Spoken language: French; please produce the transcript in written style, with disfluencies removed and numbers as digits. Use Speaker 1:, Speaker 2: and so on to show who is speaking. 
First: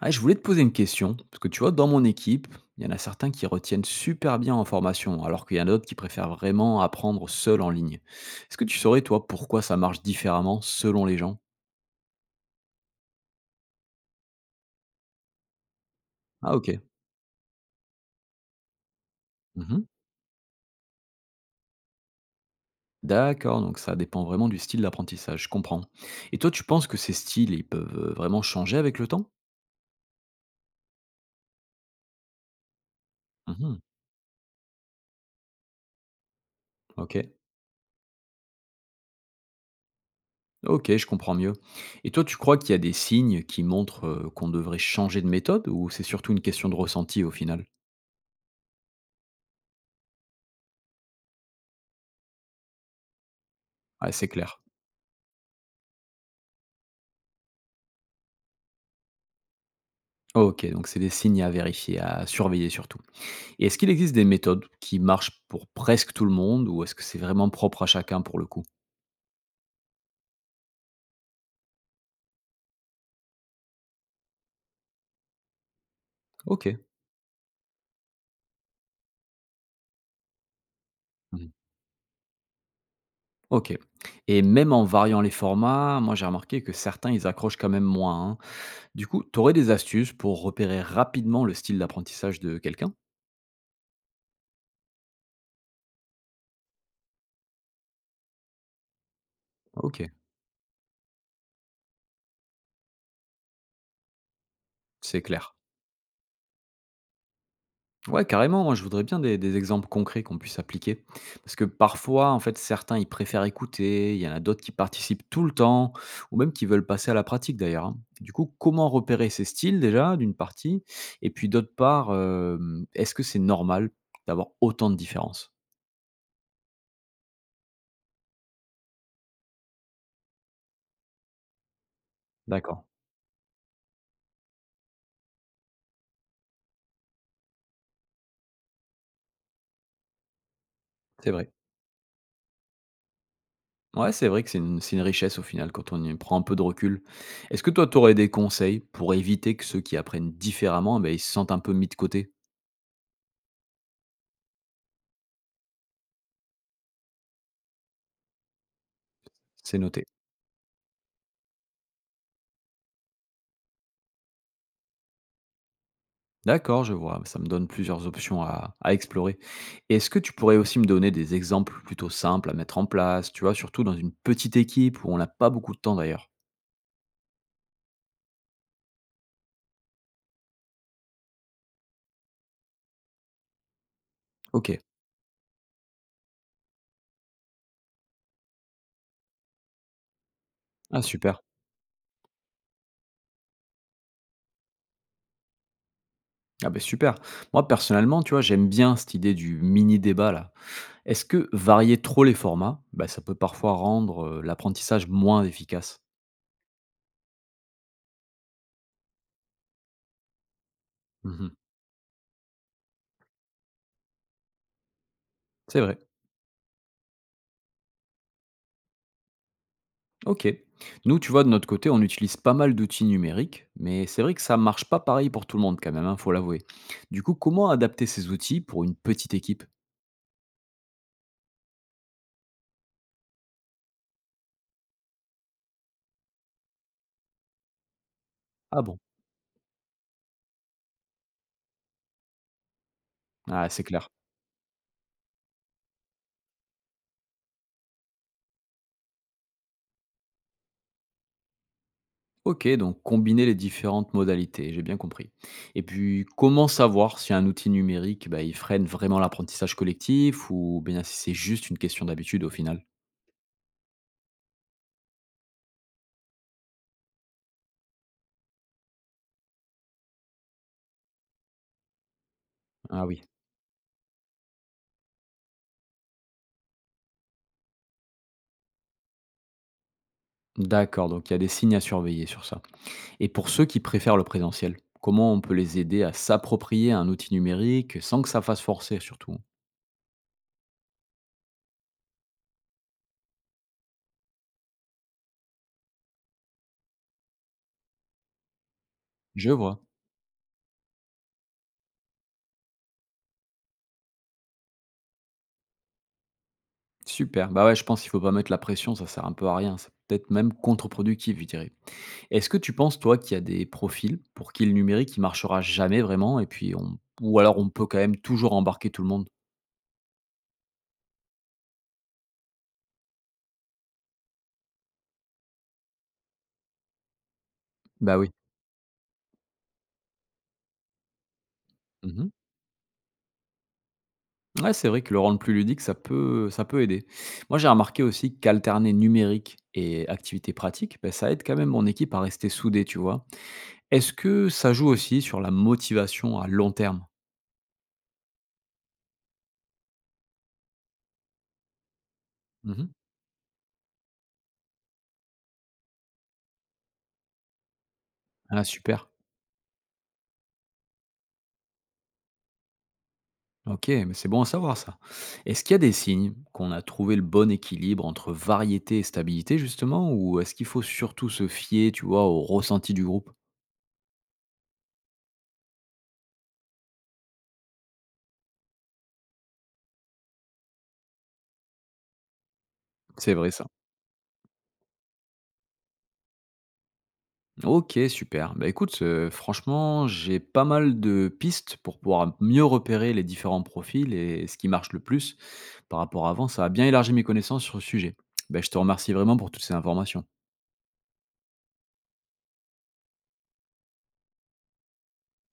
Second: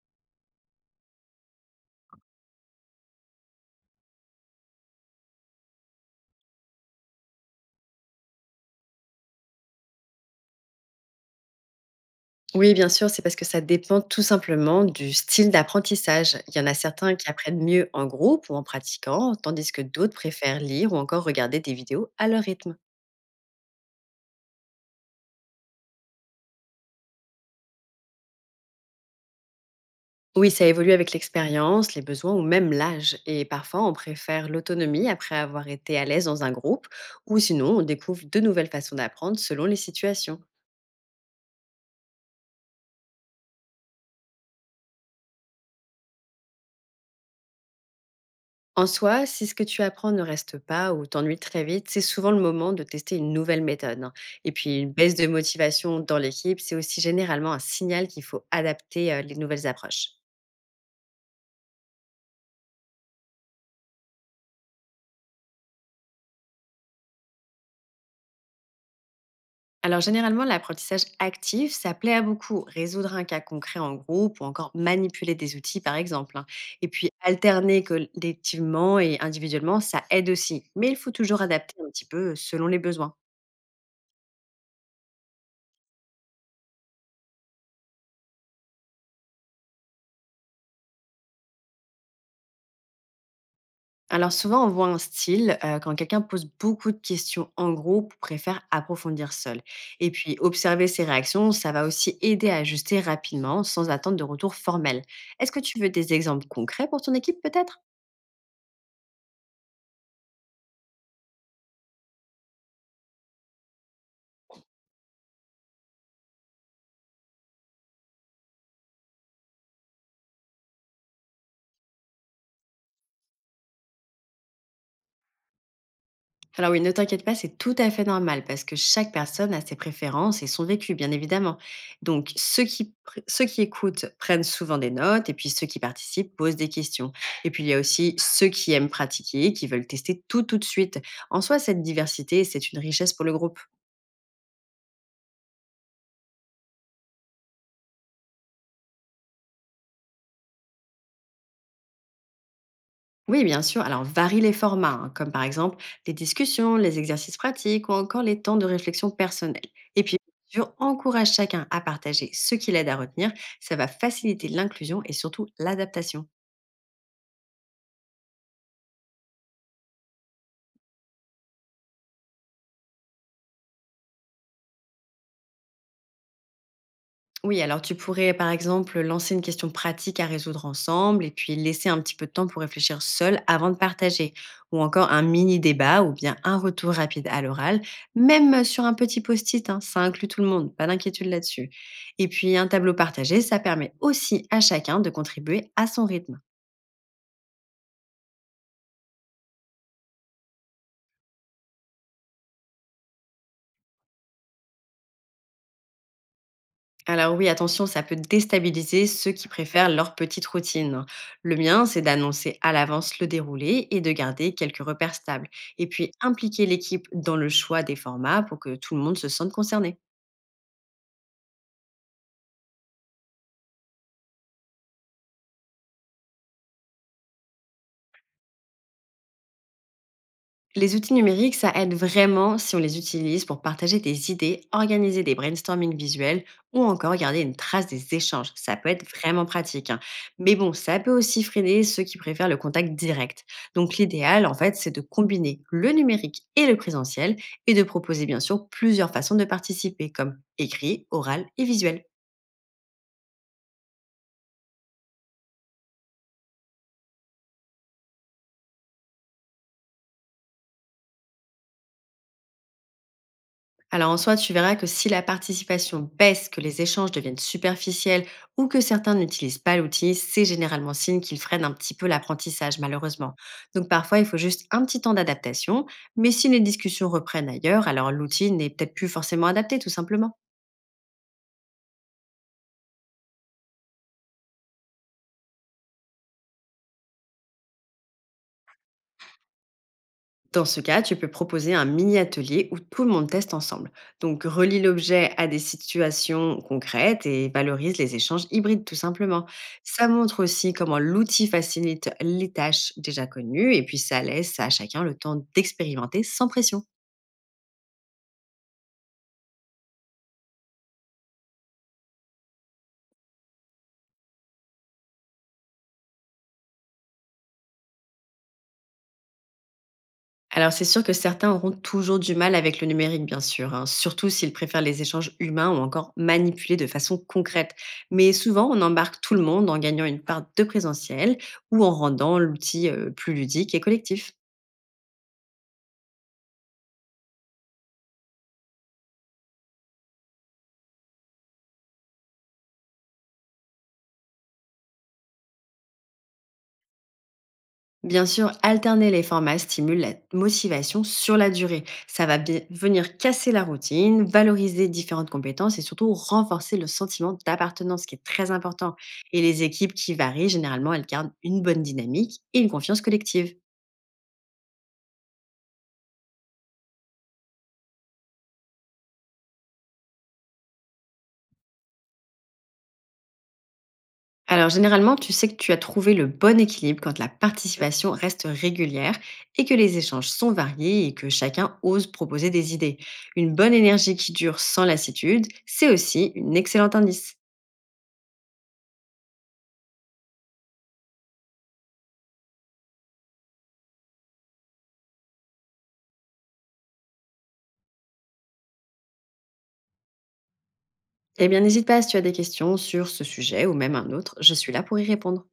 Speaker 1: Ah, je voulais te poser une question, parce que tu vois, dans mon équipe, il y en a certains qui retiennent super bien en formation, alors qu'il y en a d'autres qui préfèrent vraiment apprendre seul en ligne. Est-ce que tu saurais, toi, pourquoi ça marche différemment selon les gens?
Speaker 2: Oui, bien sûr, c'est parce que ça dépend tout simplement du style d'apprentissage.
Speaker 1: Ah,
Speaker 2: Il y en
Speaker 1: ok.
Speaker 2: a certains qui apprennent mieux en groupe ou en pratiquant, tandis que
Speaker 1: Mhm.
Speaker 2: d'autres préfèrent lire ou encore regarder des vidéos à leur rythme.
Speaker 1: D'accord, donc ça dépend vraiment du style d'apprentissage, je comprends. Et toi, tu penses que ces styles, ils peuvent vraiment changer avec le temps?
Speaker 2: Oui, ça évolue avec l'expérience, les besoins ou même l'âge. Et
Speaker 1: Mhm.
Speaker 2: parfois, on préfère l'autonomie après avoir été à l'aise dans un groupe,
Speaker 1: Ok.
Speaker 2: ou sinon, on découvre de nouvelles façons d'apprendre selon les situations.
Speaker 1: Ok, je comprends mieux. Et toi, tu crois qu'il y a des signes qui montrent qu'on devrait changer de méthode ou c'est surtout une question de ressenti au final?
Speaker 2: En soi, si ce que tu apprends ne reste pas ou t'ennuie très vite, c'est souvent le moment de tester une nouvelle méthode,
Speaker 1: Ouais,
Speaker 2: hein.
Speaker 1: c'est
Speaker 2: Et
Speaker 1: clair.
Speaker 2: puis, une baisse de motivation dans l'équipe, c'est aussi généralement un signal qu'il faut adapter les nouvelles approches.
Speaker 1: OK, donc c'est des signes à vérifier, à surveiller surtout. Et est-ce qu'il existe des méthodes qui marchent pour presque tout le monde ou est-ce que c'est vraiment propre à chacun pour le coup?
Speaker 2: Alors, généralement, l'apprentissage actif, ça plaît à beaucoup. Résoudre un cas concret en groupe ou encore manipuler des outils, par exemple, hein.
Speaker 1: OK.
Speaker 2: Et puis, alterner collectivement et individuellement, ça aide aussi. Mais il faut toujours
Speaker 1: Mmh.
Speaker 2: adapter un petit peu selon les besoins.
Speaker 1: OK. Et même en variant les formats, moi j'ai remarqué que certains ils accrochent quand même moins, hein. Du coup, tu aurais des astuces pour repérer rapidement le style d'apprentissage de quelqu'un?
Speaker 2: Alors souvent, on voit un style quand quelqu'un pose beaucoup de questions en groupe ou préfère approfondir seul. Et
Speaker 1: OK,
Speaker 2: puis, observer ses réactions, ça va aussi aider à ajuster rapidement sans attendre de retour formel.
Speaker 1: c'est
Speaker 2: Est-ce
Speaker 1: clair.
Speaker 2: que tu veux des exemples concrets pour ton équipe peut-être?
Speaker 1: Ouais, carrément, moi je voudrais bien des exemples concrets qu'on puisse appliquer. Parce que parfois, en fait, certains, ils préfèrent écouter, il y en a d'autres qui participent tout le temps, ou même qui veulent passer à la pratique d'ailleurs, hein. Du coup, comment repérer ces styles déjà, d'une partie? Et puis d'autre part, est-ce que c'est normal d'avoir autant de différences?
Speaker 2: Alors oui, ne t'inquiète pas, c'est tout à fait normal parce que chaque personne a ses préférences et son vécu, bien évidemment. Donc,
Speaker 1: D'accord,
Speaker 2: ceux qui écoutent prennent souvent des notes et puis ceux qui participent posent des questions. Et puis, il y a aussi ceux qui aiment pratiquer, qui veulent tester tout tout de suite.
Speaker 1: c'est
Speaker 2: En
Speaker 1: vrai.
Speaker 2: soi, cette diversité, c'est une richesse pour le groupe.
Speaker 1: Ouais, c'est vrai que c'est une richesse au final quand on y prend un peu de recul. Est-ce que toi, tu aurais des conseils pour éviter que ceux qui apprennent différemment, eh ben, ils se sentent un peu mis de côté?
Speaker 2: Oui, bien sûr. Alors, varie les formats, hein, comme par exemple les discussions, les exercices pratiques ou encore les temps de réflexion personnelle.
Speaker 1: C'est
Speaker 2: Et
Speaker 1: noté.
Speaker 2: puis, bien sûr, encourage chacun à partager ce qui l'aide à retenir. Ça va faciliter l'inclusion et surtout l'adaptation.
Speaker 1: D'accord, je vois. Ça me donne plusieurs options à explorer. Est-ce que tu pourrais aussi me donner des exemples plutôt simples à mettre en place, tu vois, surtout dans une petite équipe où on n'a pas beaucoup de temps d'ailleurs?
Speaker 2: Oui, alors tu pourrais par exemple lancer une question pratique à résoudre ensemble et puis laisser un petit peu de temps pour réfléchir seul avant de partager.
Speaker 1: Ok.
Speaker 2: Ou encore un mini débat ou bien un retour rapide à l'oral, même sur un petit post-it, hein, ça inclut tout le monde, pas
Speaker 1: Ah,
Speaker 2: d'inquiétude
Speaker 1: super.
Speaker 2: là-dessus. Et puis un tableau partagé, ça permet aussi à chacun de contribuer à son rythme.
Speaker 1: Ah ben super. Moi, personnellement, tu vois, j'aime bien cette idée du mini-débat là. Est-ce que varier trop les formats, bah, ça peut parfois rendre l'apprentissage moins efficace?
Speaker 2: Alors oui, attention, ça peut déstabiliser ceux qui préfèrent leur petite routine.
Speaker 1: Mhm.
Speaker 2: Le mien, c'est d'annoncer à l'avance le déroulé et de garder quelques repères stables.
Speaker 1: C'est
Speaker 2: Et
Speaker 1: vrai.
Speaker 2: puis impliquer l'équipe dans le choix des formats pour que tout le monde se sente concerné.
Speaker 1: OK. Nous, tu vois, de notre côté, on utilise pas mal d'outils numériques, mais c'est vrai que ça marche pas pareil pour tout le monde quand même, hein, faut l'avouer. Du coup, comment adapter ces outils pour une petite équipe?
Speaker 2: Les outils numériques, ça aide vraiment si on les utilise pour partager des idées, organiser des brainstorming visuels ou encore garder une trace des échanges. Ça
Speaker 1: Ah
Speaker 2: peut
Speaker 1: bon.
Speaker 2: être vraiment pratique, hein. Mais bon, ça peut aussi freiner ceux qui préfèrent le contact direct.
Speaker 1: Ah, c'est
Speaker 2: Donc
Speaker 1: clair.
Speaker 2: l'idéal, en fait, c'est de combiner le numérique et le présentiel et de proposer bien sûr plusieurs façons de participer, comme écrit, oral et visuel.
Speaker 1: OK, donc combiner les différentes modalités, j'ai bien compris. Et puis, comment savoir si un outil numérique, bah, il freine vraiment l'apprentissage collectif ou bien si c'est juste une question d'habitude au final?
Speaker 2: Alors en soi, tu verras que si la participation baisse, que les échanges deviennent superficiels ou que certains n'utilisent pas l'outil, c'est généralement signe qu'ils freinent un petit peu l'apprentissage,
Speaker 1: Ah oui.
Speaker 2: malheureusement. Donc parfois, il faut juste un petit temps d'adaptation, mais si les discussions reprennent ailleurs, alors l'outil n'est peut-être plus forcément adapté, tout simplement.
Speaker 1: D'accord, donc il y a des signes à surveiller sur ça. Et pour ceux qui préfèrent le présentiel, comment on peut les aider à s'approprier un outil numérique sans que ça fasse forcer surtout?
Speaker 2: Dans ce cas, tu peux proposer un mini-atelier où tout le monde teste ensemble. Donc, relie l'objet à des situations concrètes et valorise les échanges hybrides, tout simplement.
Speaker 1: Je vois,
Speaker 2: Ça montre aussi comment l'outil facilite les tâches déjà connues et puis ça laisse à chacun le temps d'expérimenter sans pression.
Speaker 1: super. Bah ouais, je pense qu'il faut pas mettre la pression, ça sert un peu à rien. C'est peut-être même contre-productif, je dirais. Est-ce que tu penses, toi, qu'il y a des profils pour qui le numérique, il marchera jamais vraiment et puis on... ou alors on peut quand même toujours embarquer tout le monde?
Speaker 2: Alors c'est sûr que certains auront toujours du mal avec le numérique, bien sûr, hein, surtout s'ils préfèrent les échanges humains ou encore manipulés de façon concrète.
Speaker 1: Bah oui.
Speaker 2: Mais souvent, on embarque tout le monde en gagnant une part de présentiel ou en
Speaker 1: Mhm.
Speaker 2: rendant l'outil plus ludique et collectif.
Speaker 1: Ouais, c'est vrai que le rendre plus ludique, ça peut aider. Moi, j'ai remarqué aussi qu'alterner numérique et activité pratique, ben, ça aide quand même mon équipe à rester soudée, tu vois. Est-ce que ça joue aussi sur la motivation à long terme?
Speaker 2: Bien sûr, alterner les formats stimule la motivation sur la durée. Ça va
Speaker 1: Mmh.
Speaker 2: venir casser la routine, valoriser différentes compétences et surtout renforcer le sentiment d'appartenance, qui est très
Speaker 1: Ah
Speaker 2: important.
Speaker 1: super.
Speaker 2: Et les équipes qui varient, généralement, elles gardent une bonne dynamique et une confiance collective.
Speaker 1: OK, mais c'est bon à savoir ça. Est-ce qu'il y a des signes qu'on a trouvé le bon équilibre entre variété et stabilité justement? Ou est-ce qu'il faut surtout se fier, tu vois, au ressenti du groupe?
Speaker 2: Alors généralement, tu sais que tu as trouvé le bon équilibre quand la participation reste régulière et que les échanges sont variés et que chacun ose proposer des idées.
Speaker 1: C'est vrai
Speaker 2: Une
Speaker 1: ça.
Speaker 2: bonne énergie qui dure sans lassitude, c'est aussi un excellent indice.
Speaker 1: OK, super. Bah, écoute, franchement, j'ai pas mal de pistes pour pouvoir mieux repérer les différents profils et ce qui marche le plus par rapport à avant. Ça a bien élargi mes connaissances sur le sujet. Bah, je te remercie vraiment pour toutes ces informations.
Speaker 2: Eh bien, n'hésite pas si tu as des questions sur ce sujet ou même un autre, je suis là pour y répondre.